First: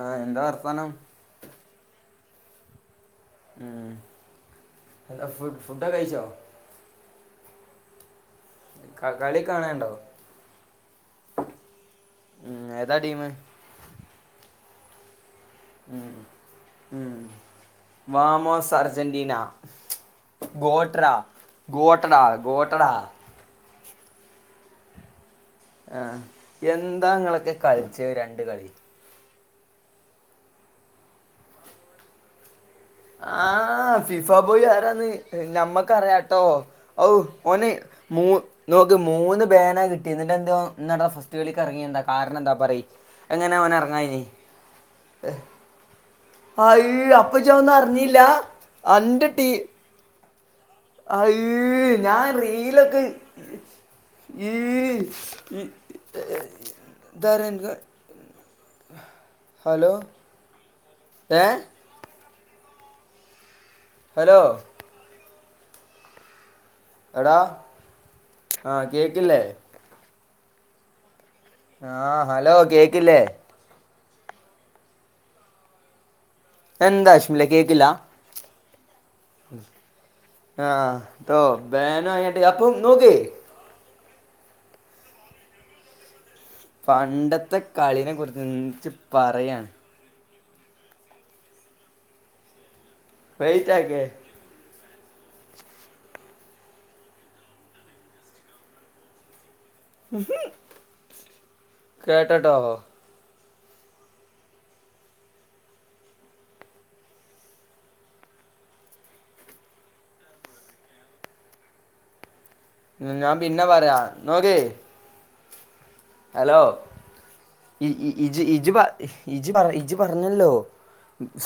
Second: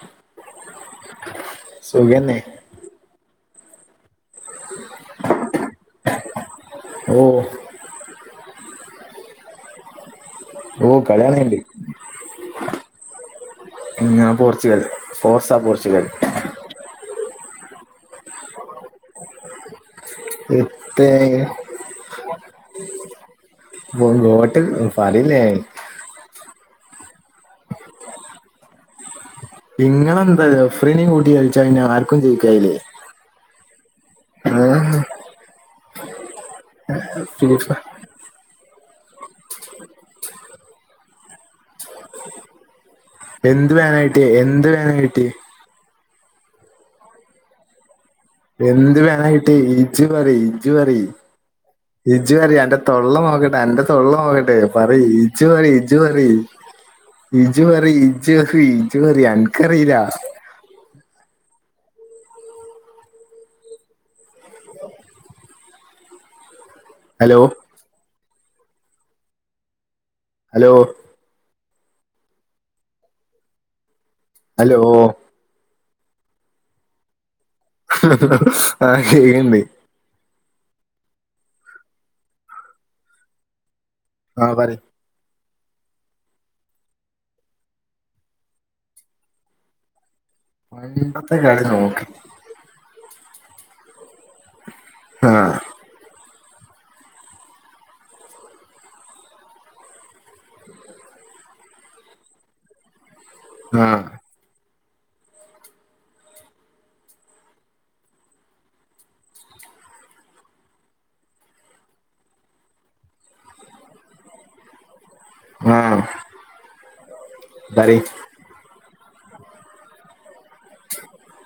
ആ എന്താ വർത്താനം സുഖെന്നെ ഉം. എന്താ ഫുഡ് ഫുഡൊകഴിച്ചോ? ഓ.. ക കളി കാണാന്ണ്ടോ? ഓ.. കളിയാണല്ണ്ട്. ഉം ഏതാ ടീമ്? ഞാൻ പോർച്ചുഗൽ ഫോർസ പോർച്ചുഗൽ. ഉം ഉം. വാമോസ് അർജന്റീന. എത്തെ ഗോട്ടടാ ഗോട്ടടാ ഗോട്ടടാ ഗോട്ട്.. പറില്ല ഞാൻ ആഹ എന്താ ഇങ്ങളൊക്കെ കളിച്ചത് രണ്ട്കളി ഇങ്ങള് എന്താ റഫ്രീനിം കൂട്ടി കളിച്ചാൽ പിന്നെ ആർക്കും ജയിക്കാൻ കഴിയില്ലേ ആ ഫിഫാ ബോയി ആരാന്ന് ഞമ്മക്കറിയാട്ടോ ഔ ഫിഫ ഓന് മൂ നോക്ക് മൂന്ന് ബേന കിട്ട്യാത് ന്നിട്ട്ന്ത്യേ ഓൻ ന്നട്ട് ഫസ്റ്റ് കളിക്ക് ഇറങ്ങി എന്താ കാരണം എന്താ പറയ് എങ്ങനെ എന്ത് ഓന് വേനായിട്ട്, ഇറങ്ങായിന് എന്ത് വേനായ്ട്ട്? ആയ്... അപ്പ ഇജ് അതൊന്നും അറിഞ്ഞില്ല? എന്ത് അന്റെ ടീ വേനായിട്ട് ഇജ്ജ് പറയ് ഇജ്ജ് പറയ് അയ്യോ ഞാൻ ഇജ്ജ് പറയ് അന്റെ റീലൊക്കെ തൊള്ള നോക്കട്ടെ അന്റെ തൊള്ള ഈ ന്നോക്കട്ടെ പറയ് ഇജ്ജ് ഈ- പറയ് ഇജ്ജ് പറയ് എന്താ പറയാ ഇജ്ജ് എനിക്ക് പറയ് ഇജ്ജ് പറയ് ഹലോ അൻക്കറിയില്ല. ഏ.. ഹലോ. എടാ ഹലോ ആ കേൾക്കില്ലേ? അലോ ആഹ് ഹലോ കേക്കില്ലേ? അലോ. എന്താ അശ്മിലെ കേക്കില്ല. ആഹ് കേക്ണ്ട് ആഹ് ട്ടോ ബേനായട്ട് അപ്പം നോക്ക് ആഹ് പറി പണ്ടത്തെ കളിനെ കുറിച്ച് ച്ച് പറയാണ്. പണ്ടത്തെ കളി നോക്ക വെയിറ്റാക്കെ ആഹ് കേട്ടട്ടോ ആഹ് ഉം ഞാൻ പിന്നെ പറയാ നോക്ക് ആഹ് ഹലോ ഇ ഈ ഇജ് ഇജി ഇജി പറ ഇജി പറഞ്ഞല്ലോ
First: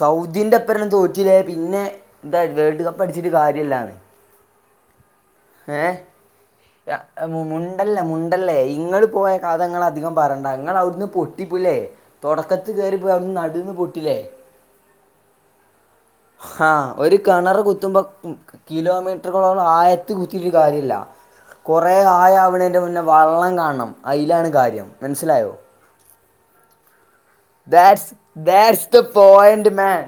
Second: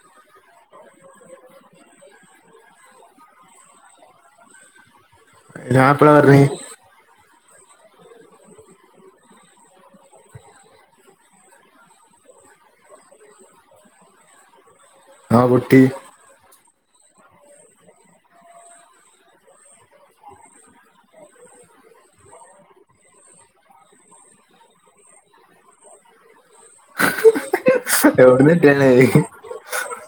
സൗദിന്റെ അപ്പറണം തോറ്റില്ലെ പിന്നെ എന്ത വേൾഡ് കപ്പ്ടിച്ചിട്ട് കാര്യല്ലാന്ന് ഞാൻ എപ്പളാ പറഞ്ഞെ യ എഹ് മു മുണ്ടല്ലേ മുണ്ടല്ലേ ഇങ്ങൾ പോയ കഥങ്ങള് അധികം പറയണ്ട നിങ്ങളവിടുന്ന് പൊട്ടിപ്പുല്ലേ തൊടക്കത്തി കേറിപ്പോയി അവിടന്ന് നടുന്ന് പൊട്ടില്ലേ ആഹ് പൊട്ടി ആഹ് ഒരു കിണർ കുത്തുമ്പോ കിലോമീറ്ററുകളോളം ആയത്തി കുത്തിയിട്ട് കാര്യല്ല കുറേ ആയാവ്ണേൻ്റെ മുന്നെ വള്ളം കാൺണം അയിലാണ് കാര്യം മനസ്സിലായോ ആ that's that's the point man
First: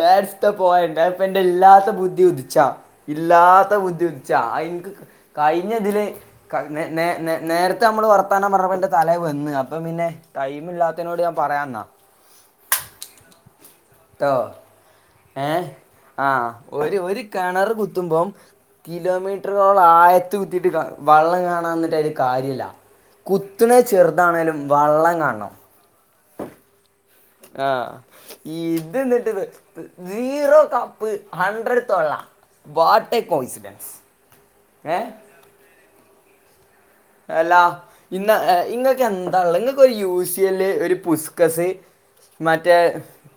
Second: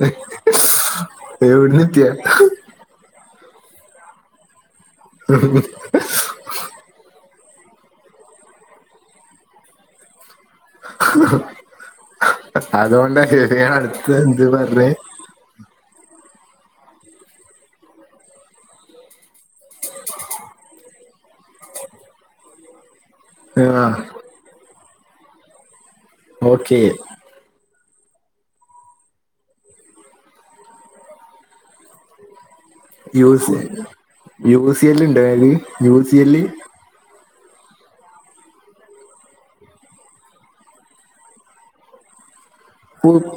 that's the point അത്പ്പൊ എന്റെ എവിടുന്ന് ഇല്ലാത്ത ഇട്ടിയ ബുദ്ധി ഉദിച്ചാ ഇല്ലാത്ത ബുദ്ധിദിച്ചാ അയിനിക്ക് കഴിഞ്ഞതില് കഹ്ന്നെ നേ നേ നേ നേരത്തെ അമ്മള് വർത്താനം പറഞ്ഞപ്പോ എന്റെ തലെ വന്ന് അപ്പം പിന്നെ ടൈം ഇല്ലാത്തെയിനോട് ഞാൻ പറയാന്നാ അതുകൊണ്ടാ ഞാ അടുത്ത് എന്ത് പറഞേ ഏഹ് ആഹ് ഒരു ഒരു കിണറ് കുത്തുമ്പം കിലോമീ റ്ററോളം ആയത്ത് കുത്തിട്ട് വള്ളം കാണാന്നിട്ട് ഒരു കാര്യല്ല കുത്ത്ണെ ആ ചെറു താണെേലും വള്ളം കാൺണം ഓക്കേ ആഹ് ഇത് ന്നിട്ട്ത് സീറോ കപ്പ് ഹണ്ട്രഡ് തൊള്ള വാട്ടെ U C confidence U C യെല്ല് ഉണ്ടായാല് യു സി എല്ല് അല്ലാ ഇന്ന ഇങ്ങക്ക് എന്താ ഇള്ളെ ഒരു യൂ സി ല് ഒരു പുസ്ക്കസ് മറ്റേ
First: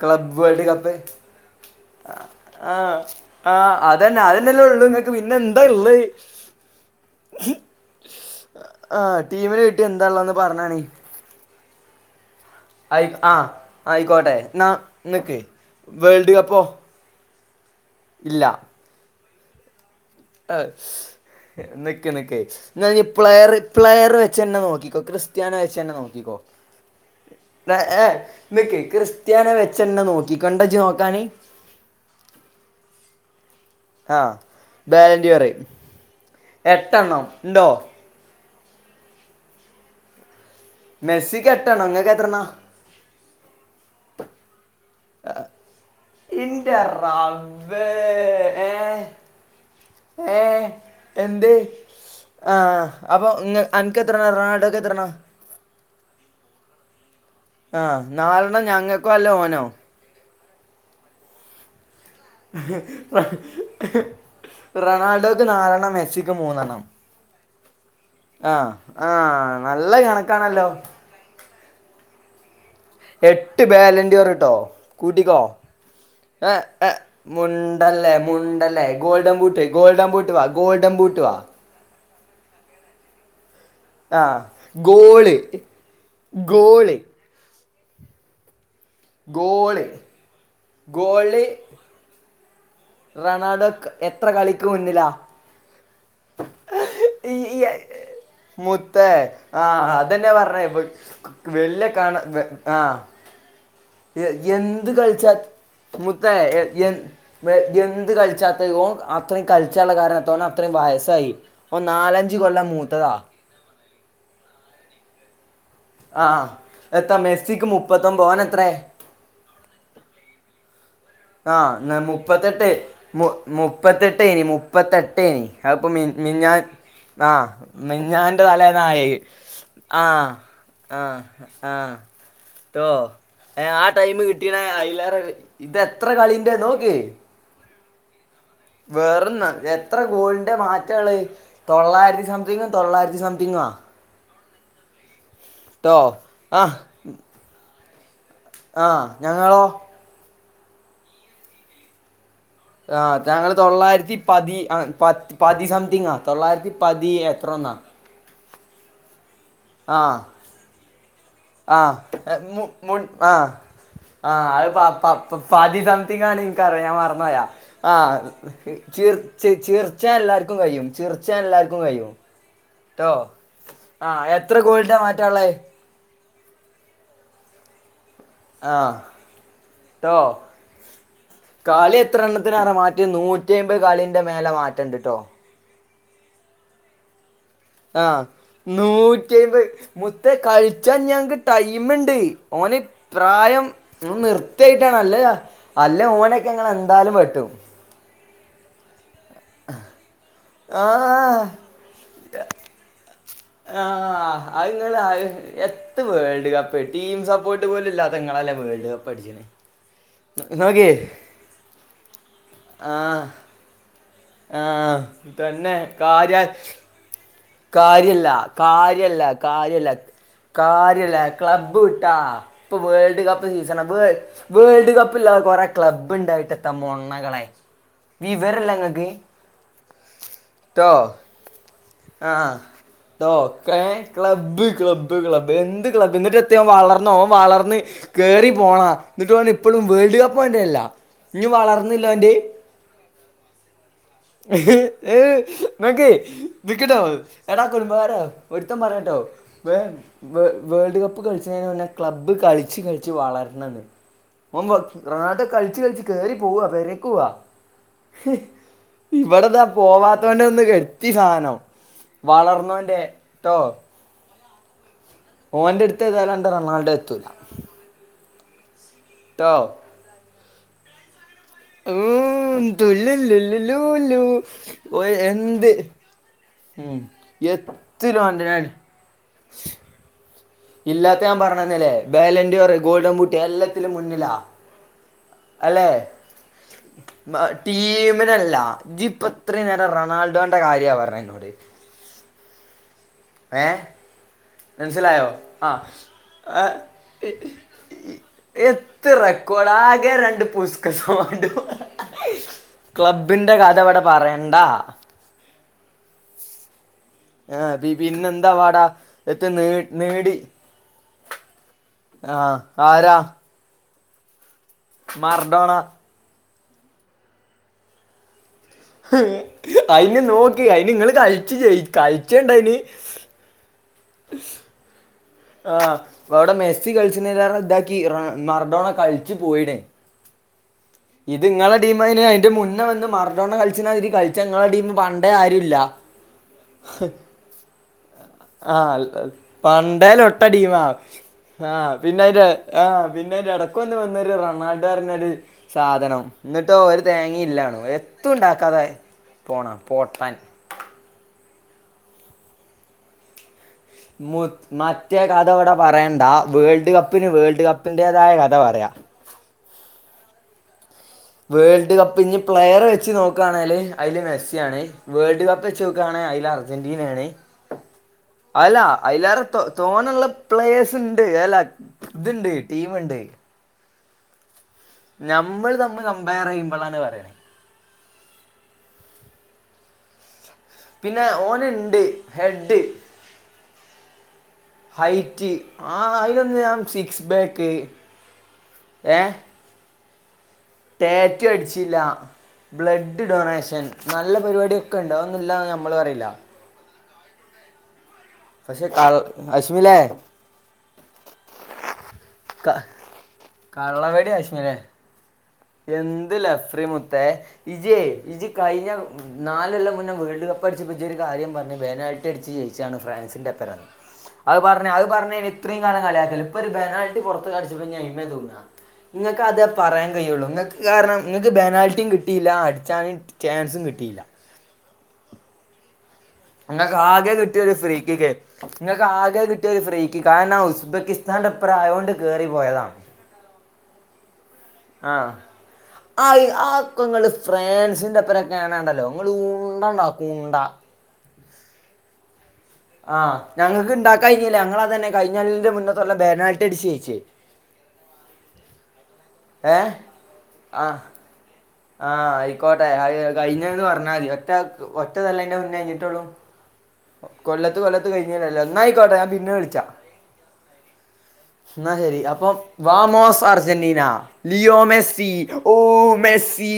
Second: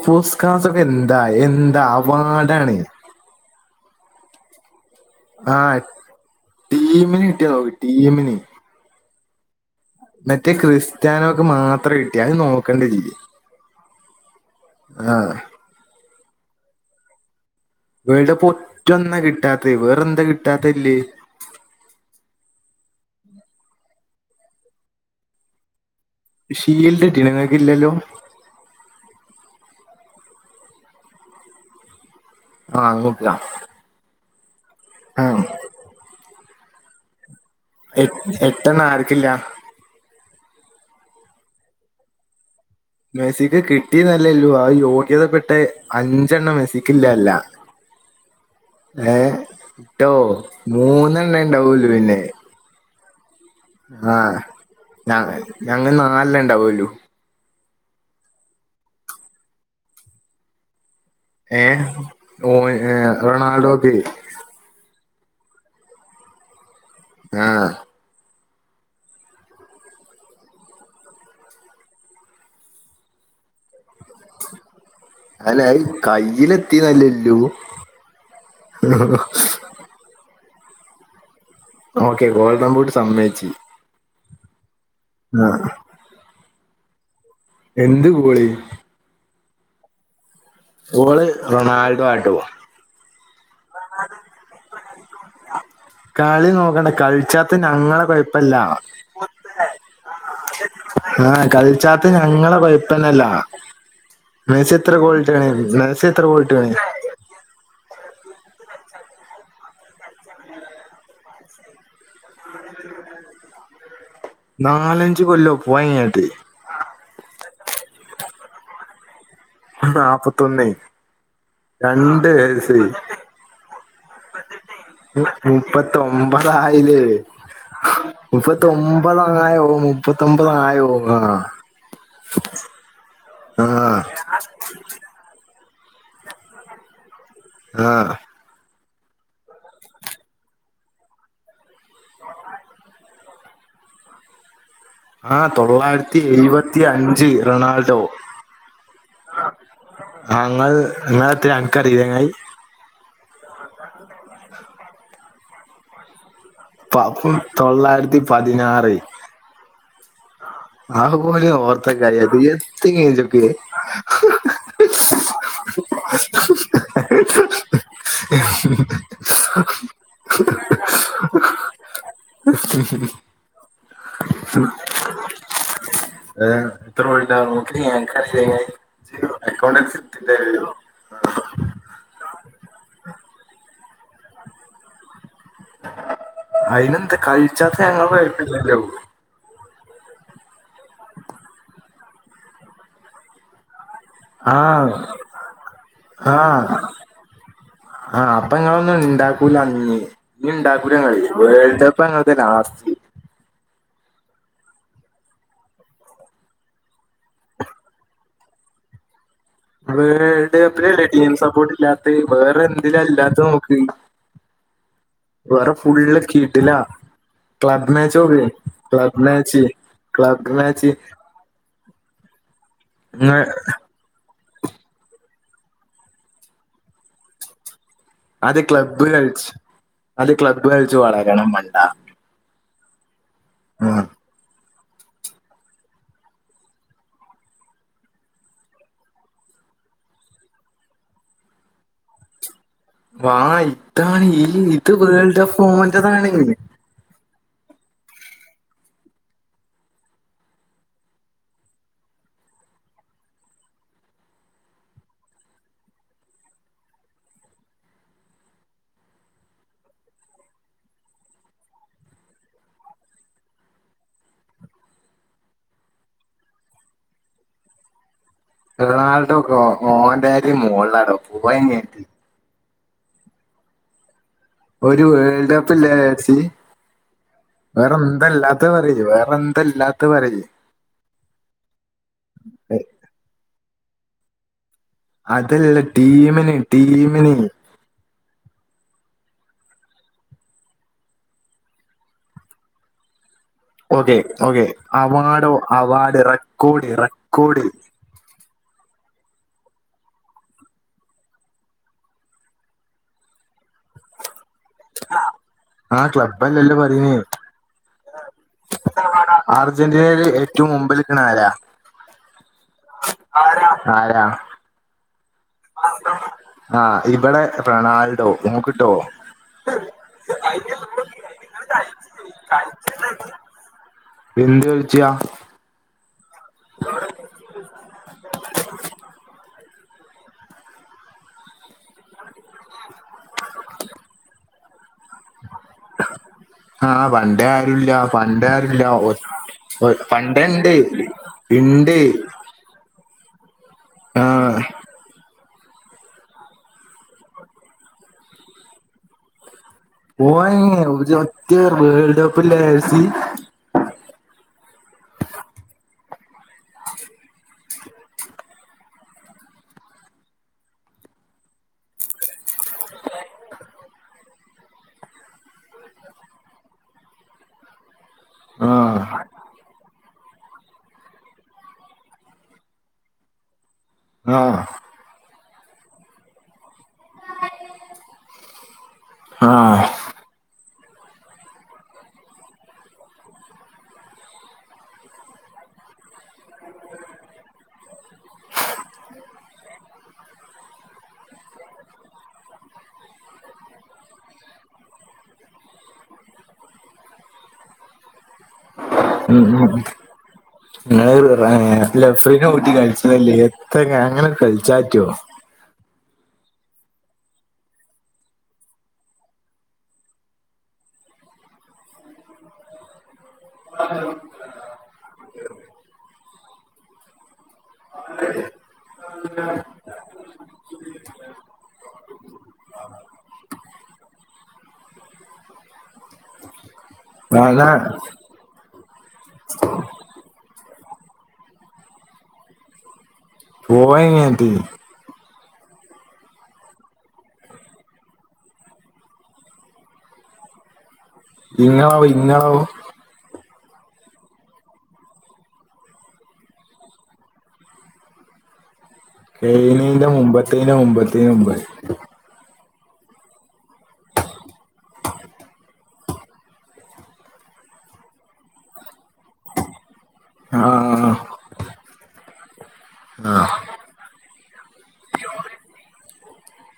ക്ലബ്ബ് പുസ്കാസ് വേൾഡ് ഒക്കെ കപ്പ് എന്താ എന്താ അഹ് അവാർഡാണ് ആഹ് ആഹ് അതെന്നെ അതെന്നെല്ലേള്ളൂ ഇങ്ങ ആഹ് ടീമിന് കിട്ടിയോ ടീമിന് ആഹ് ടീമിന് കിട്ടിയേ എന്താള്ളോന്ന് പറഞ്ഞാണീ ത്യാനോക്ക് മാത്രാ കിട്ടിയെ അഹ് നോ അയി ആഹ് ആയിക്കോട്ടെ ന്നാ ആ നിക്ക് വേൾഡ് കപ്പോ വേൾഡ് കപ്പൊറ്റൊന്നാ കിട്ടാത്തെ വെറെന്നും ആഹ് നിക്ക് നിക്ക് എന്നാ പ്ലെയർ പ്ലെയർ വെച്ചെന്നെ നോക്കിക്കോ ക്രിസ്ത്യാനോ വെച്ചെന്നെ നോ ഷീൽഡ് കിട്ടി നിങ്ങൾക്കില്ലല്ലോ [unintelligible] നിക്ക് ക്രിസ്ത്യാനോ വെച്ചെന്നെ നോക്കിക്കൊണ്ടെജ് നോക്കാന് ആഹ് നോക്കാ ആഹ് ബാരെണ്ടി പറയ് എട്ടെണ്ണം ആണ്ടോ എ എട്ടെണ്ണം ആർക്കില്ലെ മെസ്സിക്ക് എട്ടെണ്ണം ഇങ്ങക്കെത്രണ്ണാ മെസിക്ക് കിട്ടിന്നല്ലെലൂ ആ യോ ഗ്യതപ്പെട്ടെ അഞ്ചെണ്ണം ഇന്റെ മെസ്സിക്കില്ലല്ല റബ്ബേ ഏ ഏഹ് ട്ടോ മൂന്നെണ്ണെ ഉണ്ടാവൂള്ളു പിന്നെ ആഹ് അപ്പൊ ഇങ്ങ അൻക്ക് ആ എത്രണ്ണ റൊണാൾഡോക്കെത്രണ്ണ ഞ- ഞങ്ങ നാലെണ്ണെ ഇണ്ടാവെല്ലൂ ആഹ് നാലണ്ണം ഞങ്ങക്കോ അല്ലെ ഓനോ? ഏഹ് ഓ ഏ റൊണാൾഡോക്ക്. റൊണാൾഡോക്ക് നാലെണ്ണം മെസ്സിക്ക് മൂന്നെണ്ണം. ആഹ്. ആഹ് ആഹ് നല്ല കണക്കാണല്ലോ. എട്ട് ബാലൻ [unintelligible] ട്ടോ കൂട്ടിക്കോ അല്ല അത് എ എ കയ്യിലെത്തിയെന്നല്ലല്ലോ മുണ്ടല്ലേ. മുണ്ടല്ലേ ഗോൾഡൻ ബൂട്ട് ഗോൾഡൻ ബൂട്ട് വാ ഗോൾഡൻ ബൂട്ട് വാ. ഓക്കെ ഗോൾഡം ബൂട്ട് സമ്മയ്ച്ചു. ആഹ് ഗോള് ഗോള്. എന്ത് ഗോള്. ഗോള്. ഗോള് റൊണാൾഡോ ആട്ടോ. റൊണാൾഡോ എത്ര കളിക്ക് മുന്നില. കളി നോക്കണ്ട ഈ കൾച്ചാത്ത ഈ ഞങ്ങളെ കൊയ്പ്പല്ല. മുത്തേ ആഹ് അതന്നെ പറഞ്ഞേ ആഹ് വലിയ കൾച്ചാത്ത കാണ ഞങ്ങളെ ആഹ് കൊയപ്പല്ലെല്ലാ. എന്ത് കളിച്ചാ മെസ്സി എത്ര മുത്തേ ഗോൾ എ ഇട്ടാണ് എ എന്ത് കൾച്ചാത്തേ ഓൻ അത്രീം കൾച്ചാള്ള കാരണത്ത ഓനത്രയും വായസ്സായി. ഓ നാലഞ്ച് കൊല്ലം മൂത്തതാ. നാലഞ്ച് കൊല്ലോ? പോയിട്ട് ആഹ് എത്ത മെസ്സിക്ക് മുപ്പത്തൊമ്പത് ഓനെത്ര. നാപ്പത്തൊന്നെ ആഹ് മുപ്പത്തെട്ട് മു മുപ്പത്തെട്ട്നി മു- മുപ്പത്തെട്ടേനി. അത്പ്പ മി മിഞ്ഞാൻ മുപ്പത്തൊമ്പതായില്ലേ ആഹ് മിഞ്ഞാന്റെ തലേന്നായി മുപ്പത്തൊമ്പതായോ ആഹ് മുപ്പത്തൊമ്പതായോ ആ ആഹ് ആഹ് ആഹ് ട്ടോ ആ ആഹ് ടൈം കിട്ടീന അയ്ലാറെ ഇത. ത്രെ കളിന്റെ നോക്. ആഹ്. വെറന്ന് എത്ര ഗോളിന്റെ മാറ്റള്ളത്. തൊള്ളായിരത്തി സംതിങ്ങ് തൊള്ളായിരത്തി സംതിങ്. ആഹ് ട്ടോ തൊള്ളായിരത്തി ആഹ് ഇഴ്പത്തി അഞ്ച് റൊണാൾഡോ. ആഹ് ഞങ്ങളോ. ആഹ് ങ്ങൾ ങ്ങൾ എത്ര്യാ അൻക്കറീലേ ചെങ്ങായി. ആഹ് ഞങ്ങൾ തൊള്ളായിരത്തി പതി ആ പത് പതി സംതിങ്ങാ. തൊള്ളായിരത്തി പ പതി എത്രോ ന്നാ. തൊള്ളായിരത്തി പതിനാറ്. ആഹ്. അത് പോലും ഓർത്ത ആഹ് കാര്യ അത് മു മു എത്തിങ്ങ ഇജൊക്കെ ആഹ് ആഹ് അഹ് പ പ്പ പ്പ. പതി സംതിങ്ങാണ് ഇൻക്കറിയ ഞാൻ മറന്നോയതാ ആഹ്. ചീർ ചീർച്ചാൻ എല്ലാർക്കും കഴിയും ചീർച്ചാൻ എല്ലാർക്കും കഴിയും. ട്ടോ ആഹ് എത്ര ഗോൾന്റെ മാറ്റള്ളത്. ഏ എത്ര ഗോളിന്റാ നോക്കിട്ടിയ ഞാൻ ന്ക് അറീലെ ആഹ് ങ്ങിയി അക്കൗണ്ടൻസി ട്ടോ ഇട്ത്ത്ട്ട് കളി എത്ര എണ്ണത്തിനറിയോ മാറ്റം നൂറ്റി അൻമ്പത് കളിൻ്റെ മേലെ മാറ്റണ്ട്ട്ടോ. അയ്നെന്താ കൾ ആഹ് നൂറ്റയ്മ്പത്. മുത്തെ കളിച്ചാൻ ഞ് ഞങ്ങക്ക് ടൈമ്ണ്ട് ഓന് പ്രായം. ങ്ങള് ആഹ് നിർത്തായിട്ടാണ് അല്ലന്നെ അല്ലെ ഓനൊക്കെ ആഹ് ഞങ്ങള് എന്തായാലും വെട്ടും. ആഹ് അപ്പൊ ഇങ്ങളൊന്നും ഇണ്ടാക്കൂല അന്ന് ഇഞ് ആ ഇണ്ടാക്കൂലങ്ങള് വേൾഡ് ക പ്പങ്ങൾതാ ലാസ്റ്റ്. ആ ഹ് അത്ങ്ങള് ആയി എ ത്ത് വേൾഡ് കപ്പ് ടീം സപ്പോർട്ട് പോലും ഇല്ലാത്തങ്ങളല്ലെ വേൾഡ് കപ്പ് അടിച്ച്ണ് വേൾഡ് കപ്പിലല്ലേ ടീം സപ്പോർട്ട് ഇല്ലാത്തെഹ് വേറെ എന്തിലാ ഇല്ലാത്തെ നോക്ക്. ആഹ് വേറെ തന്നെ ഫുള്ള് കാര്യാ കിടിലാ ക്ലബ് മാച്ച് കാര്യല്ല നോക്ക് കാര്യല്ല ക്ലബ് മാച്ച് കാര്യല്ല ക്ലബ് മാച്ച് കാര്യല്ല ക്ലബ്ബ് വിട്ടാ ഇപ്പൊ വേൾഡ് ഇങ്ങ് കപ്പ് സീസണാ വേ വേൾഡ് കപ്പ് ഇല്ലാതെ കൊറേ ക്ലബ്ബ് ഉണ്ടായിട്ടെത്തെ മൊണ്ണകളെ അദ്യം വിവരല്ല ക്ലബ് നിങ്ങക്ക് ല് കൾച്ച് ആദ്യം ക്ലബ്ബ് കൾച്ച് വളരണം മണ്ടാ ആഹ് ട്ടോ ക്കേ ക്ലബ് ക്ലബ് ക്ലബ് എന്ത് ക്ലബ് എന്നിട്ട് എത്ത് ഓൻ വളർന്നോ ഓൻ വളർന്ന് കേറി പോടാ ന്നിട്ട് ഓന് ഇപ്പളും വേൾഡ് കപ്പ് ഓന്റെ അല്ല. ഇഞ് വളർന്നില്ലെ ഓന്റെ വാ ഇത്താണ് ഈ ഇത് വേൾഡ് കപ്പ് ഓന്റെ താണ്. വിക്ക്ട്ടോ അഹ് എടാ കൊടുംമ്പാറെ ഒരുത്തൻപറഞ്ഞെട്ടോ വേ വേ വേൾഡ് കപ്പ് കൾച്ച്ണിന് മുന്നെ ക്ലബ് കൾച്ച് കൾച്ച് വളര്ണം ന്ന്. ഓൻ വെ റെണാൾഡോകൾച്ച് കൾച്ച് കേറി പോവാ പെരേയ്ക്കോവാ. ഹ് ഇവിടെ ദാ പോവാത്തോന്റെ ഒന്ന് കെട്ടി സാനം. വളർന്നോന്റെ ട്ടോ ഓന്റെ എട്ത്ത് ഏതായാലും അന്റെ റൊണാൾഡോ എത്തൂല്ല. ട്ടോ റൊണാൾഡോക്കെ ഓന്റാരിം മോൾളാടോ പോയേ അങ്ങട്ട്. ട്ടുല്ലു ല്ലുല്ലു ലു ഒരു വേൾഡ് കപ്പ് ഇല്ലാരാച്ച് എത്തിലും വേറെന്താ ഓന്റെ ഇല്ലാത്തെപറയ് ജ്ജ്‌ വേറെ എന്താ ഇല്ലാത്തെ പറ്യേ ഇജ്ജ് ഇല്ലാത്തെഹ് ഞാൻ പർഞ്ഞെന്ന്ല്ലെ ബാലന്റ്യൂർ, എ- ഗോൾഡൻ ബൂട്ട്, എല്ലാത്തിലും മുന്നിലാ. അതല്ല അല്ലേ ടീമിന് ടീമിന് മ- ടീമിനല്ല ജ്ജ്‌പ്പ ഇത്രയും നേരം റൊണാൾഡോന്റെ കാര്യാ പറഞ്ഞത് ഇന്നോട്. ഓക്കെ ഓക്കേ മനസ്സിലായോ അവാഡോ ആ അവാർഡ് റെക്കോർഡ് റെക്കോർഡ് എത്ത് റെക്കോർഡ് ആകെരണ്ട് പുസ്കസോണ്ട് ക്ലബ്ബിന്റെ കഥ ഇവടെ പറെണ്ട. ആഹ് ആഹ് ക്ലബ്ബല്ലല്ലോ പറയ്ന്ന് ആ പി പിന്നെന്തവാടാ എത്തെ നെ അർജന്റീനയിൽ നേടി ഏറ്റവും മുമ്പിൽ നിൽക്കണ ആരാ ആഹ് ആരാ? ആരാ? മർ- ആഹ് ഇവിടെ റൊണാൾഡോ നമ്മുക്ക് അയിന് നോക്കി അയിന് നിങ്ങള് കൾ ച്ചു ജയ് കൾച്ചണ്ടയിന്. എന്ത് കൾ ച്ചിയാ? ആ ഇവിടെ മെസ്സി കളിച്ചണ് ലേറ താക്കി മറഡോണ കളിച്ചു പോയിണ് ഇത് നിങ്ങളെ ടീംന് അതിന്റെ മുന്നേ വന്ന് മറഡോണ കളിച്ച മാതിരി കളിച്ച നിങ്ങള ടീം പണ്ടേ ആരും ഇല്ല. ആ പണ്ടേ ആരുല്ല. പണ്ടേ ആ ആരുല്ല ഒ ഒ പണ്ടേ ലെട്ട പണ്ടേണ്ട് ടീമാ ആഹ് ഇണ്ട് പിന്നെതിന്റെ ആഹ് പിന്നെ ഇടക്ക ഒന്ന് വന്നൊരു ആഹ് റൊണാൾഡോറഞാല് സാധനം എന്നിട്ട് ഒരു തേങ്ങ ഇല്ലാണ് എത്തും ഉണ്ടാക്കാതെ പോണാപോ പോയേങ്ങ ഒരു ഒറ്റ വേൾഡ് കപ്പില്ല മെ സി മു മറ്റേ കഥ ഇവിടെ പറയണ്ട വേൾഡ് കപ്പിന് വേൾഡ് കപ്പിന്റേതായ കഥ പറയാം. വേൾഡ് കപ്പ് ഇനി പ്ലെയർ വെച്ച് നോക്കുകയാണെല് അതില് മെസ്സിയാണ്. വേൾഡ് കപ്പ് വെച്ച് നോക്കുകാണ് അതില് അർജന്റീന ആണ്. അല്ല ആഹ് അതിലറെ തോ തോനള്ള പ്ലേയേഴ്സ് ഉണ്ട് അല്ല ഇതുണ്ട് ടീമ്ണ്ട്. ആ നമ്മൾ തമ്മിൽ കമ്പയർ ചെയ്യുമ്പോളാ ണ് പറയണേ. ആഹ് പിന്നെ ഓന്ണ്ട് ഹെഡ് ഹൈറ്റ് ആഹ് അതിലൊന്ന് ഞാൻ സിക്സ് ബാക്ക് ഏഹ് ടാറ്റൂ അടിച്ചില്ല ബ്ലഡ് ഡൊണേഷൻ നല്ല പരിപാടിയൊക്കണ്ട് അ വുന്നില്ലാന്ന് നമ്മള് പറയില്ല പക്ഷേ കൾ അശ്മിലെ ഇങ്ങളൊരു റാ ലഫ്രീനെ ക കൂട്ടി കളിച്ചതല്ലേ എത്ര അങ്ങനെ കള്ളവടി ആശ്മലേ കളിച്ചാറ്റോ എന്ത് ലഫ്രി മുത്തേ ഇജേ ഇജ് കഴിഞ്ഞ നാല്‌ല്ലം മുന്നേ വേൾഡ് കപ്പ് അടിച്ച്പ്പ ജ് ഒരു കാര്യം പറഞ്ഞ് ബെനാൽട്ടി അടിച്ച് ജയിച്ചാണ് ഫ്രാൻസിന്റെ പ്പരം അത് പറഞ്ഞ അത് പറഞ്ഞേന് ഇത്രയും കാലം കളിയാക്കല് ഇപ്പൊര് പെനാൾട്ടി പൊറത്ത് അടിച്ചപ്പോ ഇനി അതീമേ തൂങ്ങാ നിങ്ങക്ക് അതെ പറയാൻ കഴിയുള്ളൂ നിങ്ങക്ക് കാരണം നിങ്ങക്ക് ബെനാൽറ്റിയും കിട്ടീല്ല അടിച്ചാലും ചാൻസും കിട്ടീല്ല നിങ്ങക്ക് ആകെ ആന്നാ കിട്ടിയത് ഫ്രീകിക്കെ നിങ്ങക്ക് ആകെ കിട്ടിയത് ഒരു ഫ്രീകിക്കാ കാരണം ഉസ്ബെക്കിസ്ഥാന്റെ പ്രായോണ്ട് കേറി പോയതാണ് പോയ ങ്ങെ ഇജ് ആഹ് അത് ആ അക്കങ്ങള് ഫ്രാൻസിന്റെ അപ്പനെ ക്കാണാണ്ടല്ലോ ഇങ്ങള് ഉണ്ട ഒണ്ടാക്കും ഉണ്ട ഇങ്ങളാവോ ഇങ്ങളാവോ ആഹ് ഞങ്ങക്ക് ഇണ്ടാക്കാ കഴിഞ്ഞില്ലേ ഞങ്ങളത് തന്നെ കഴിഞ്ഞ കളീൻ്റെ മുന്നത്തൊല്ലം ബേനാൽട്ടി അടിച്ച് ജയിച്ച് ഏഹ് കയ്ഞ്ഞീന്റെ മുമ്പത്തേന്റെ ആഹ് മുമ്പത്തേന്റെ മുമ്പ് പറി ആഹ് അയിക്കോട്ടെ അത് കഴിഞ്ഞന്ന് പറഞ്ഞാതി ഒറ്റ ഒറ്റതല്ല അയ്ന്റെ മുന്നേ കഴിഞ്ഞിട്ടുള്ളൂ കൊല്ലത്ത് കൊല്ലത്ത് കഴിഞ്ഞില്ലല്ലോ ന്നായിക്കോട്ടെ ഞാൻ പിന്നെ വിളിച്ചാ ആഹ് ന്നാ ശരി അപ്പോം വാമോസ് ആഹ് അർജെന്റീന ലിയോ മെസ്സി ഓ മെസ്സി